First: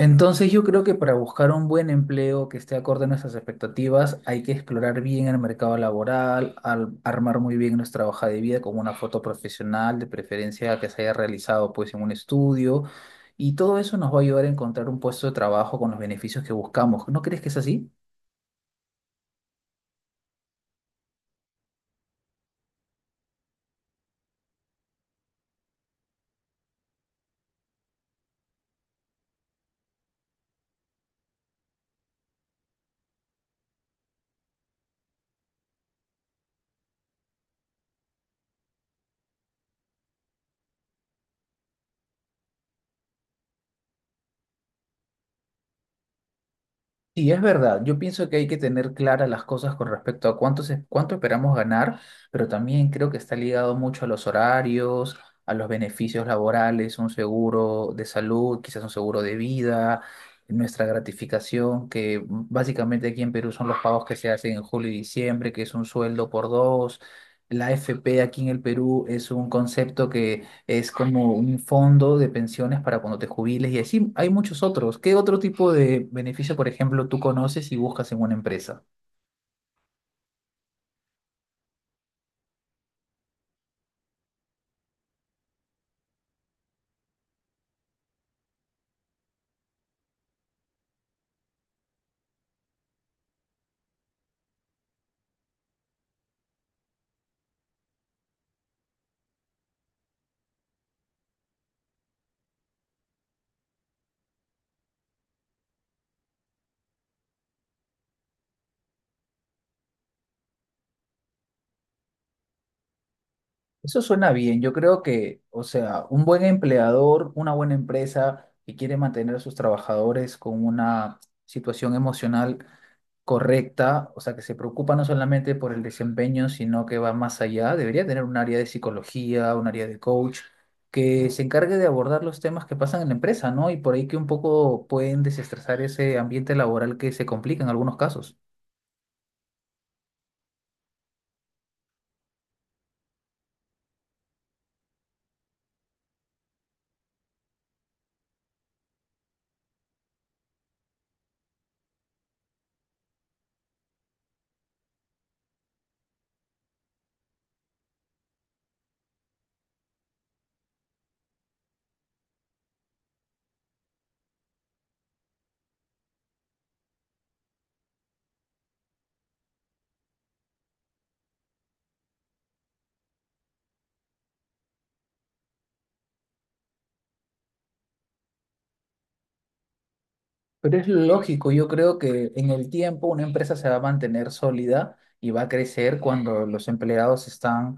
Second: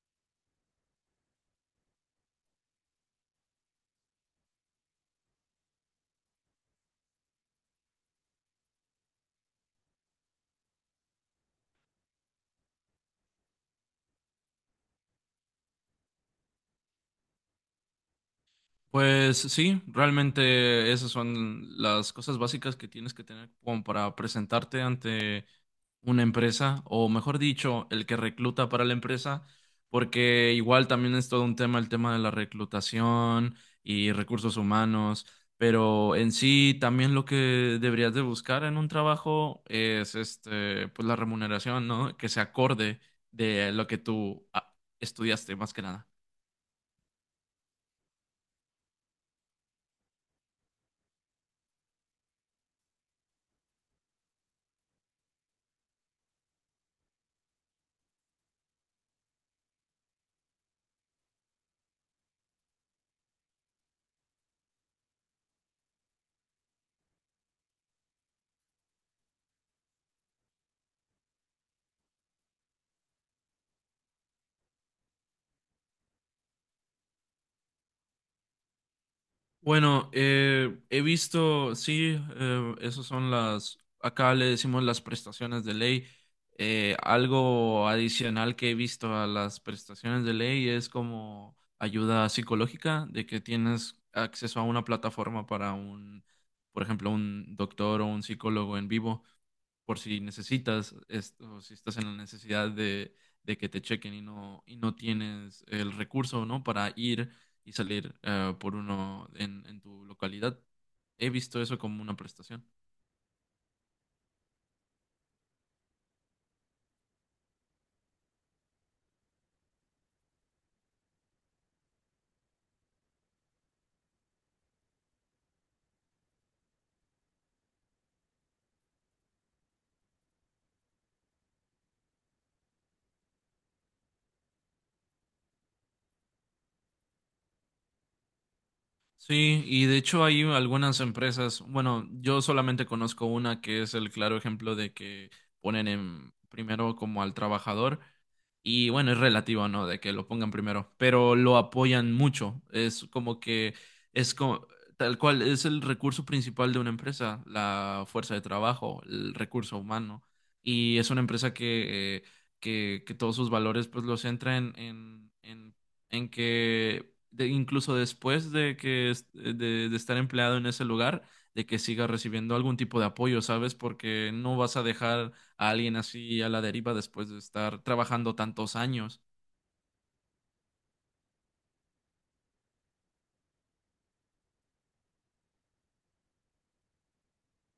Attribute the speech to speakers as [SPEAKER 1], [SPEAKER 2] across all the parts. [SPEAKER 1] Entonces yo creo que para buscar un buen empleo que esté acorde a nuestras expectativas hay que explorar bien el mercado laboral, armar muy bien nuestra hoja de vida con una foto profesional, de preferencia que se haya realizado pues en un estudio y todo eso nos va a ayudar a encontrar un puesto de trabajo con los beneficios que buscamos. ¿No crees que es así?
[SPEAKER 2] Pues sí, realmente esas son las cosas básicas que tienes que tener como para presentarte ante una empresa, o mejor dicho, el que recluta para la empresa, porque igual también es todo un tema el tema de la reclutación y recursos humanos, pero en sí también lo que deberías de buscar en un trabajo es este, pues la remuneración, ¿no? Que se acorde de lo que tú estudiaste más que nada.
[SPEAKER 1] Sí, es verdad. Yo pienso que hay que tener claras las cosas con respecto a cuánto esperamos ganar, pero también creo que está ligado mucho a los horarios, a los beneficios laborales, un seguro de salud, quizás un seguro de vida, nuestra gratificación, que básicamente aquí en Perú son los pagos que se hacen en julio y diciembre, que es un sueldo por dos. La AFP aquí en el Perú es un concepto que es como un fondo de pensiones para cuando te jubiles y así hay muchos otros. ¿Qué otro tipo de beneficio, por ejemplo, tú conoces y buscas en una empresa?
[SPEAKER 2] Bueno, he visto, sí, esas son las, acá le decimos las prestaciones de ley. Algo adicional que he visto a las prestaciones de ley es como ayuda psicológica, de que tienes acceso a una plataforma para un, por ejemplo, un doctor o un psicólogo en vivo por si necesitas esto, si estás en la necesidad de que te chequen y y no tienes el recurso, ¿no? Para ir y salir por uno en tu localidad. He visto eso como una prestación.
[SPEAKER 1] Eso suena bien. Yo creo que, o sea, un buen empleador, una buena empresa que quiere mantener a sus trabajadores con una situación emocional correcta, o sea, que se preocupa no solamente por el desempeño, sino que va más allá. Debería tener un área de psicología, un área de coach, que se encargue de abordar los temas que pasan en la empresa, ¿no? Y por ahí que un poco pueden desestresar ese ambiente laboral que se complica en algunos casos.
[SPEAKER 2] Sí, y de hecho hay algunas empresas, bueno, yo solamente conozco una que es el claro ejemplo de que ponen en primero como al trabajador. Y bueno, es relativo, ¿no? De que lo pongan primero, pero lo apoyan mucho. Es como que es como, tal cual, es el recurso principal de una empresa, la fuerza de trabajo, el recurso humano. Y es una empresa que todos sus valores pues los centra en que incluso después de que de estar empleado en ese lugar, de que siga recibiendo algún tipo de apoyo, ¿sabes? Porque no vas a dejar a alguien así a la deriva después de estar trabajando tantos años,
[SPEAKER 1] Pero es lógico, yo creo que en el tiempo una empresa se va a mantener sólida y va a crecer cuando los empleados están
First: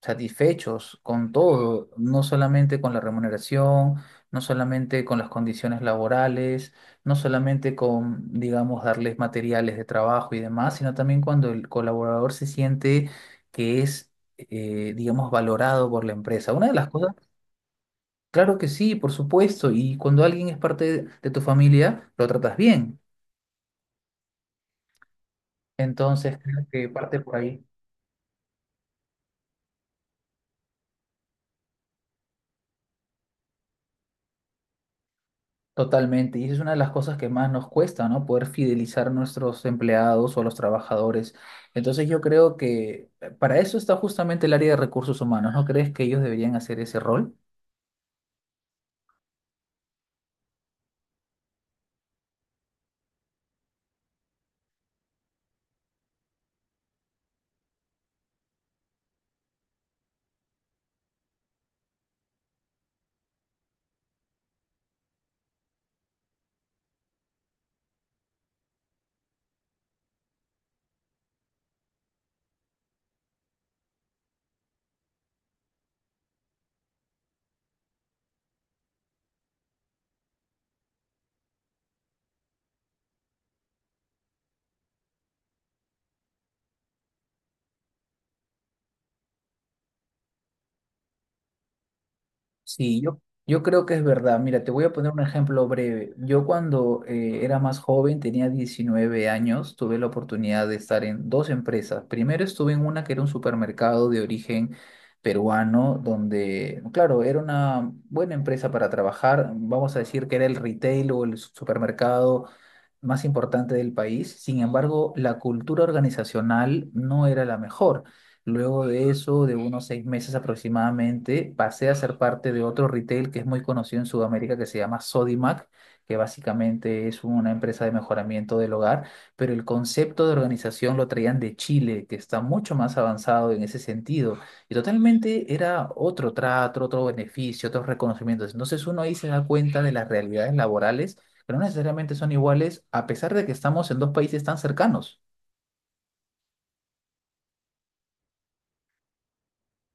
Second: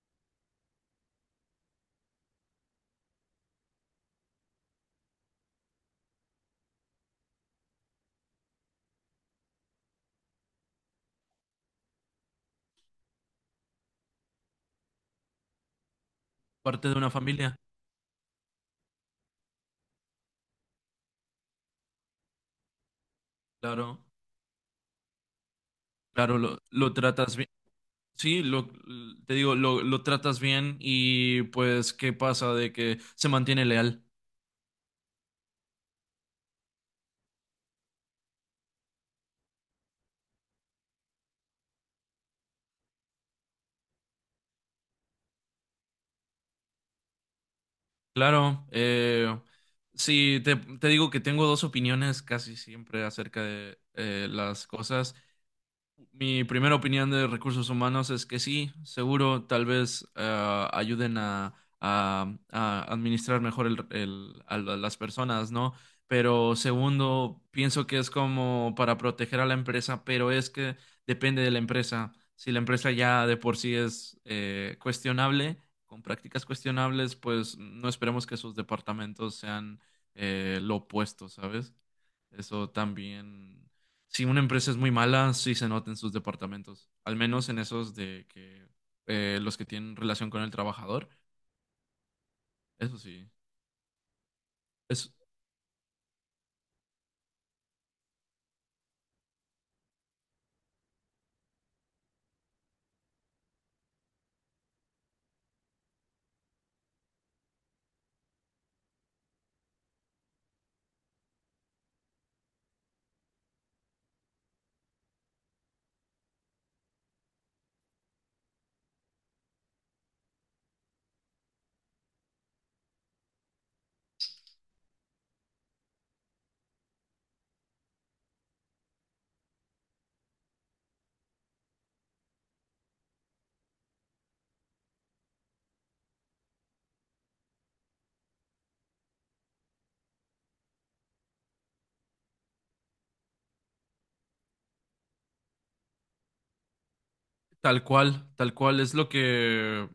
[SPEAKER 1] satisfechos con todo, no solamente con la remuneración, no solamente con las condiciones laborales, no solamente con, digamos, darles materiales de trabajo y demás, sino también cuando el colaborador se siente que es, digamos, valorado por la empresa. Una de
[SPEAKER 2] parte
[SPEAKER 1] las
[SPEAKER 2] de una
[SPEAKER 1] cosas,
[SPEAKER 2] familia.
[SPEAKER 1] claro que sí, por supuesto, y cuando alguien es parte de tu familia, lo tratas bien.
[SPEAKER 2] Claro,
[SPEAKER 1] Entonces,
[SPEAKER 2] claro,
[SPEAKER 1] creo que
[SPEAKER 2] lo
[SPEAKER 1] parte
[SPEAKER 2] tratas
[SPEAKER 1] por
[SPEAKER 2] bien.
[SPEAKER 1] ahí.
[SPEAKER 2] Sí, lo, Te digo, lo tratas bien y pues, ¿qué pasa de que se mantiene leal?
[SPEAKER 1] Totalmente, y esa es una de las cosas que más nos cuesta, ¿no? Poder fidelizar a nuestros empleados o a los trabajadores. Entonces yo creo que para eso está justamente el área de recursos humanos, ¿no crees que ellos deberían hacer ese rol?
[SPEAKER 2] Claro, sí, te digo que tengo dos opiniones casi siempre acerca de las cosas. Mi primera opinión de recursos humanos es que sí, seguro, tal vez ayuden a administrar mejor las personas, ¿no? Pero segundo, pienso que es como para proteger a la empresa, pero es que depende de la empresa. Si la empresa ya de por sí es cuestionable, con prácticas cuestionables, pues no esperemos que sus departamentos sean lo opuesto, ¿sabes? Eso también. Si una empresa es muy mala, sí se nota en sus departamentos. Al menos en esos de que los que tienen relación con el trabajador. Eso
[SPEAKER 1] Sí, yo,
[SPEAKER 2] sí.
[SPEAKER 1] yo creo que es verdad. Mira, te voy a poner
[SPEAKER 2] Es
[SPEAKER 1] un ejemplo breve. Yo cuando era más joven, tenía 19 años, tuve la oportunidad de estar en dos empresas. Primero estuve en una que era un supermercado de origen peruano, donde, claro, era una buena empresa para trabajar. Vamos a decir que era el retail o el supermercado más importante del país. Sin embargo, la cultura organizacional no era la mejor. Luego de eso, de unos 6 meses aproximadamente, pasé a ser parte de otro retail que es muy conocido en Sudamérica que se llama Sodimac, que básicamente es una empresa de mejoramiento del hogar, pero el concepto de organización lo traían de Chile, que está mucho más avanzado en ese sentido. Y totalmente era otro trato, otro beneficio, otros reconocimientos. Entonces uno ahí se da cuenta de las realidades laborales que no necesariamente son iguales, a pesar de que estamos en dos países tan cercanos.
[SPEAKER 2] tal cual, tal cual. Es lo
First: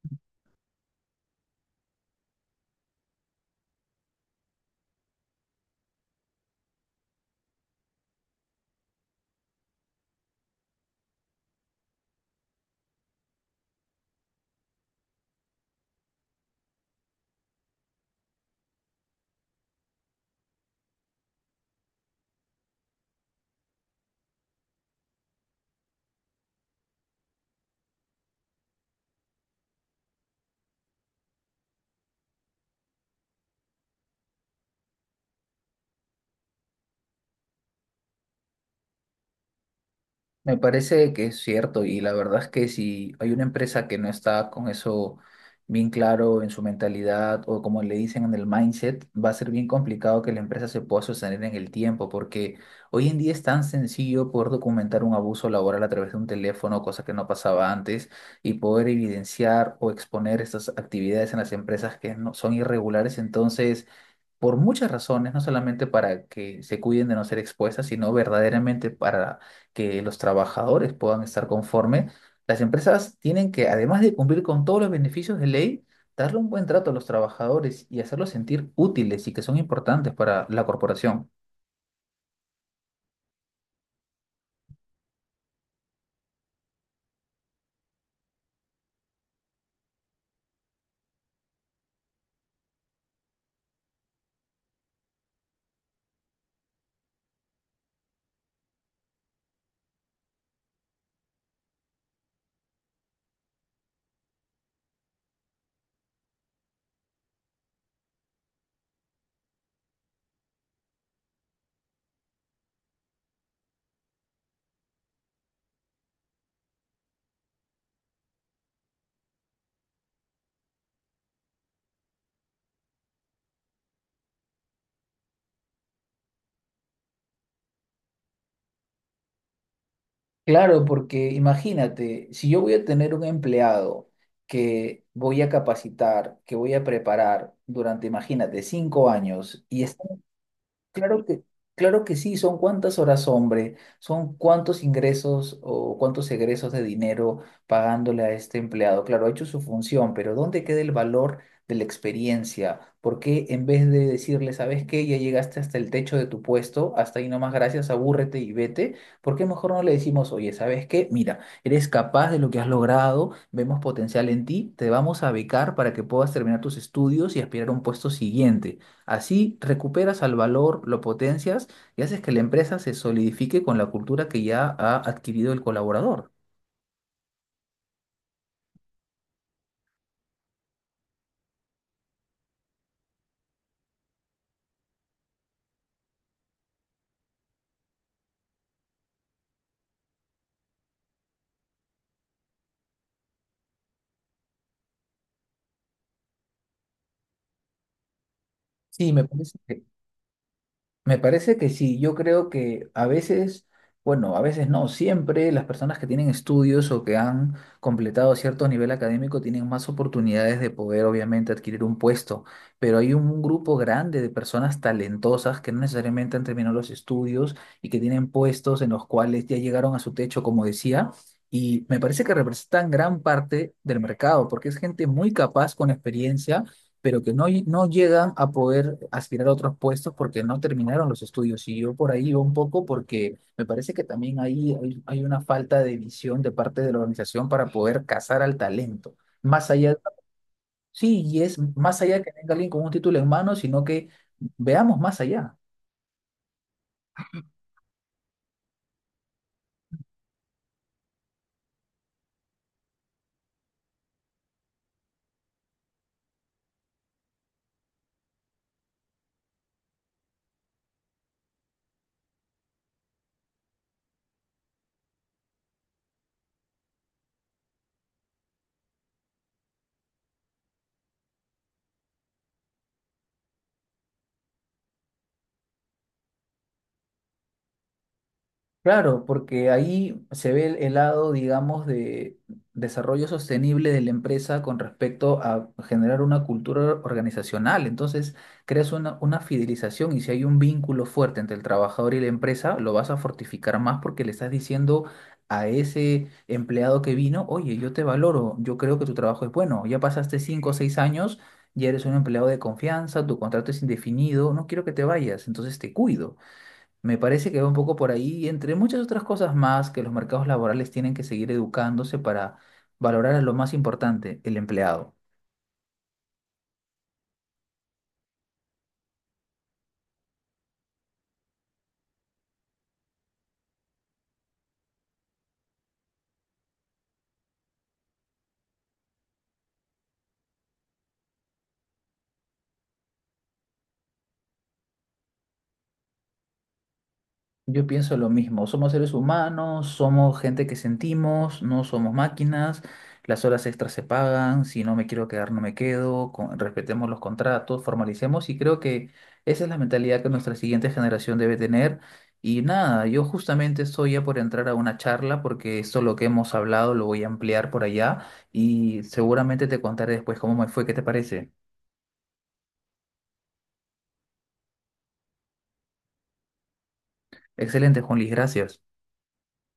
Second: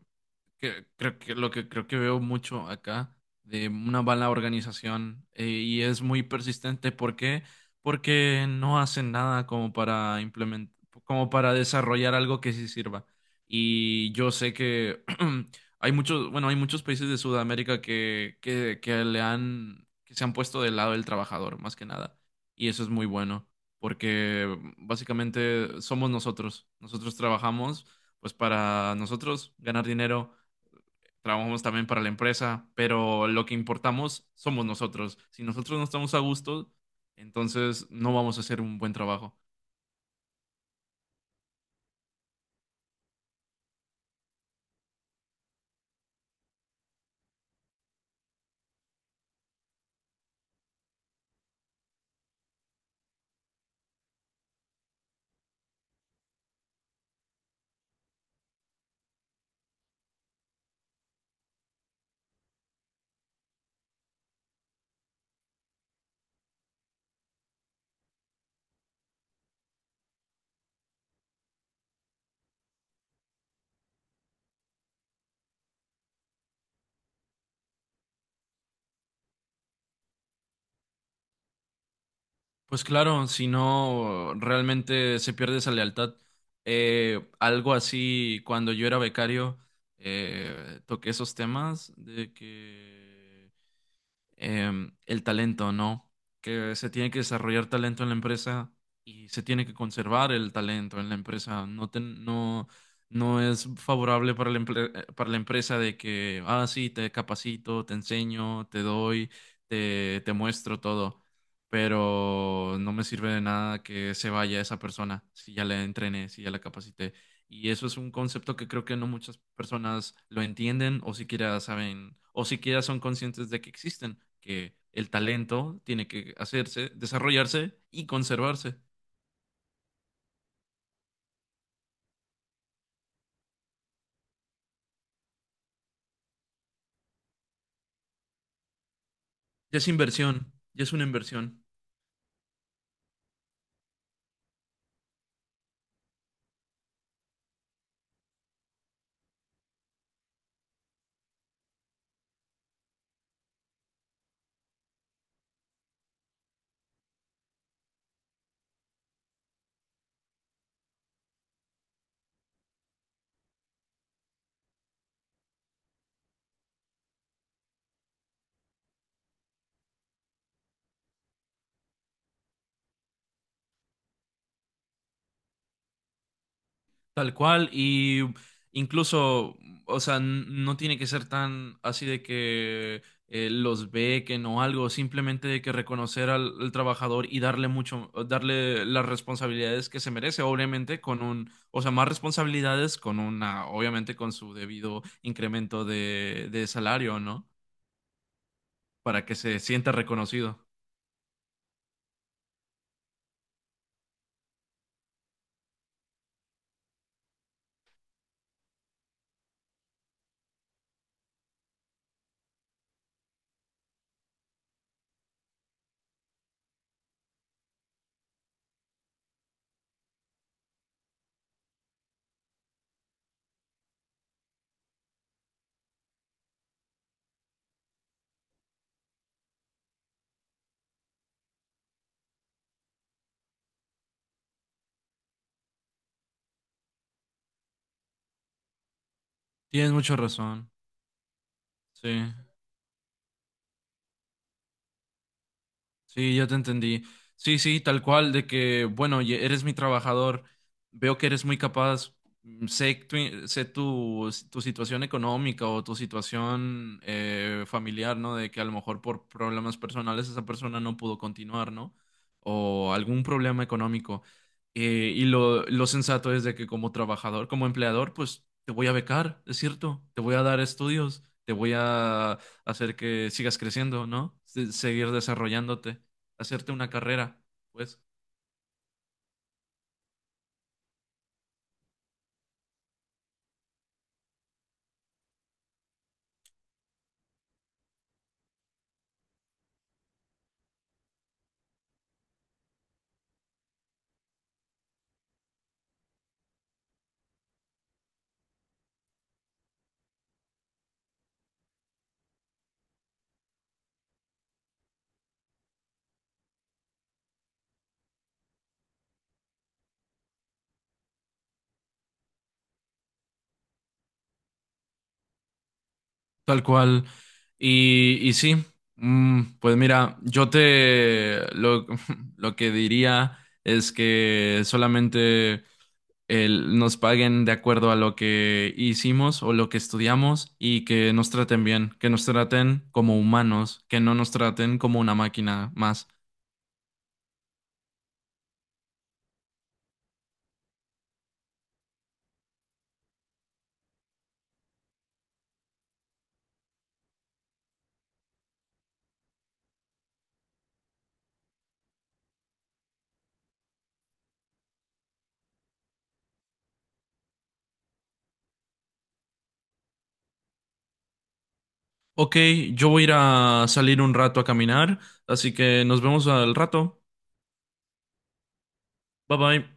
[SPEAKER 2] que creo que lo que creo que veo mucho acá de una mala organización y es muy persistente. ¿Por qué? Porque no hacen nada como para implementar, como para desarrollar algo que sí sirva. Y yo sé que hay muchos, bueno, hay muchos países de Sudamérica que le han, que se han puesto del lado del trabajador, más que nada. Y eso es muy bueno, porque básicamente somos nosotros. Nosotros trabajamos pues para nosotros ganar dinero, trabajamos también para la empresa, pero lo que importamos somos nosotros. Si nosotros no estamos a gusto, entonces no vamos a hacer un buen trabajo.
[SPEAKER 1] Me parece que es cierto y la verdad es que si hay una empresa que no está con eso bien claro en su mentalidad o como le dicen en el mindset, va a ser bien complicado que la empresa se pueda sostener en el tiempo porque hoy en día es tan sencillo poder documentar un abuso laboral a través de un teléfono, cosa que no pasaba antes, y poder evidenciar o exponer estas actividades en las empresas que no son irregulares. Entonces por muchas razones, no solamente para que se cuiden de no ser expuestas, sino verdaderamente para que los trabajadores puedan estar conforme, las empresas tienen que, además de cumplir con todos los beneficios de ley, darle un buen trato a los trabajadores y hacerlos sentir útiles y que son importantes para la corporación.
[SPEAKER 2] Pues claro, si no, realmente se pierde esa lealtad. Algo así, cuando yo era becario, toqué esos temas de que el talento, ¿no? Que se tiene que desarrollar talento en la empresa y se tiene que conservar el talento en la empresa. No es favorable para para la empresa de que, ah, sí, te capacito, te enseño, te doy, te muestro todo, pero no me sirve de nada que se vaya esa persona si ya la entrené, si ya la capacité. Y eso es un concepto que creo que no muchas personas lo entienden o siquiera saben o siquiera son conscientes de que existen, que el talento tiene que hacerse, desarrollarse y conservarse.
[SPEAKER 1] Claro, porque imagínate, si yo voy a tener un empleado que voy a capacitar, que voy a preparar durante, imagínate, 5 años
[SPEAKER 2] Ya
[SPEAKER 1] y
[SPEAKER 2] es inversión, ya es una
[SPEAKER 1] claro que,
[SPEAKER 2] inversión.
[SPEAKER 1] claro que sí, son cuántas horas hombre, son cuántos ingresos o cuántos egresos de dinero pagándole a este empleado. Claro, ha hecho su función, pero ¿dónde queda el valor de la experiencia? ¿Por qué en vez de decirle, ¿sabes qué? Ya llegaste hasta el techo de tu puesto, hasta ahí nomás, gracias, abúrrete y vete, ¿por qué mejor no le decimos, oye, ¿sabes qué? Mira, eres capaz de lo que has logrado, vemos potencial en ti, te vamos a becar para que puedas terminar tus estudios y aspirar a un puesto siguiente. Así recuperas al valor, lo potencias y haces que la empresa se solidifique con la cultura que ya ha adquirido el colaborador.
[SPEAKER 2] Tal cual, y incluso, o sea, no tiene que ser tan así de que los bequen o algo, simplemente de que reconocer al trabajador y darle mucho, darle las responsabilidades que se merece, obviamente con un, o sea, más responsabilidades con una, obviamente con su debido incremento de salario, ¿no?
[SPEAKER 1] Sí, me
[SPEAKER 2] Para que
[SPEAKER 1] parece.
[SPEAKER 2] se
[SPEAKER 1] Que
[SPEAKER 2] sienta reconocido.
[SPEAKER 1] me parece que sí, yo creo que a veces, bueno, a veces no, siempre las personas que tienen estudios o que han completado cierto nivel académico tienen más oportunidades de poder obviamente adquirir un puesto, pero hay un grupo grande de personas talentosas que no necesariamente han terminado los estudios y que tienen puestos en los cuales ya llegaron a su techo, como decía, y me parece que representan gran parte del mercado, porque es gente muy capaz con experiencia pero que no llegan a poder aspirar a otros puestos porque no terminaron los estudios. Y yo por ahí iba un poco porque me parece que también ahí hay, hay una falta de visión de parte de la organización para poder cazar al talento. Más
[SPEAKER 2] Tienes
[SPEAKER 1] allá,
[SPEAKER 2] mucha razón,
[SPEAKER 1] sí, y es más
[SPEAKER 2] sí.
[SPEAKER 1] allá que venga alguien con un título en mano, sino que veamos más allá.
[SPEAKER 2] Sí, ya te entendí. Sí, sí, tal cual, de que, bueno, eres mi trabajador, veo que eres muy capaz, mm, sé tu situación económica o tu situación familiar, ¿no? De que a lo mejor por problemas personales esa persona no pudo continuar, ¿no? O algún problema económico. Lo sensato es de que como trabajador, como empleador, pues te voy a becar, es cierto, te voy a dar estudios, te voy a hacer que sigas creciendo, ¿no? Seguir desarrollándote, hacerte una carrera, pues,
[SPEAKER 1] Claro, porque ahí se ve el lado, digamos, de desarrollo sostenible de la empresa con respecto a generar una cultura organizacional. Entonces, creas una fidelización y si hay un vínculo fuerte entre el trabajador y la empresa, lo vas a fortificar más porque le estás diciendo a ese empleado que vino, oye, yo te valoro, yo creo que tu trabajo es bueno, ya pasaste 5 o 6 años, ya eres un empleado de confianza, tu contrato es indefinido, no quiero que te vayas, entonces te cuido. Me parece que va un poco por ahí, y entre muchas otras cosas más, que los mercados laborales tienen que seguir educándose para valorar a lo más importante, el empleado.
[SPEAKER 2] tal cual. Y sí, mm, pues mira, lo que diría es que solamente nos paguen de acuerdo a lo que hicimos o lo que estudiamos y que nos traten bien, que nos traten como humanos, que no nos traten como una máquina más.
[SPEAKER 1] Yo pienso lo mismo, somos seres humanos, somos gente que sentimos, no somos máquinas, las horas extras se pagan, si no me quiero quedar no me quedo, respetemos los contratos, formalicemos y creo que esa es la mentalidad que nuestra siguiente generación debe tener. Y nada, yo justamente estoy ya por entrar a una charla porque esto lo que hemos hablado lo voy a ampliar por allá y seguramente te contaré después cómo me fue, ¿qué te parece?
[SPEAKER 2] Ok, yo voy a ir a salir un rato a caminar, así que nos vemos al rato.
[SPEAKER 1] Excelente, Juan Luis, gracias.
[SPEAKER 2] Bye bye.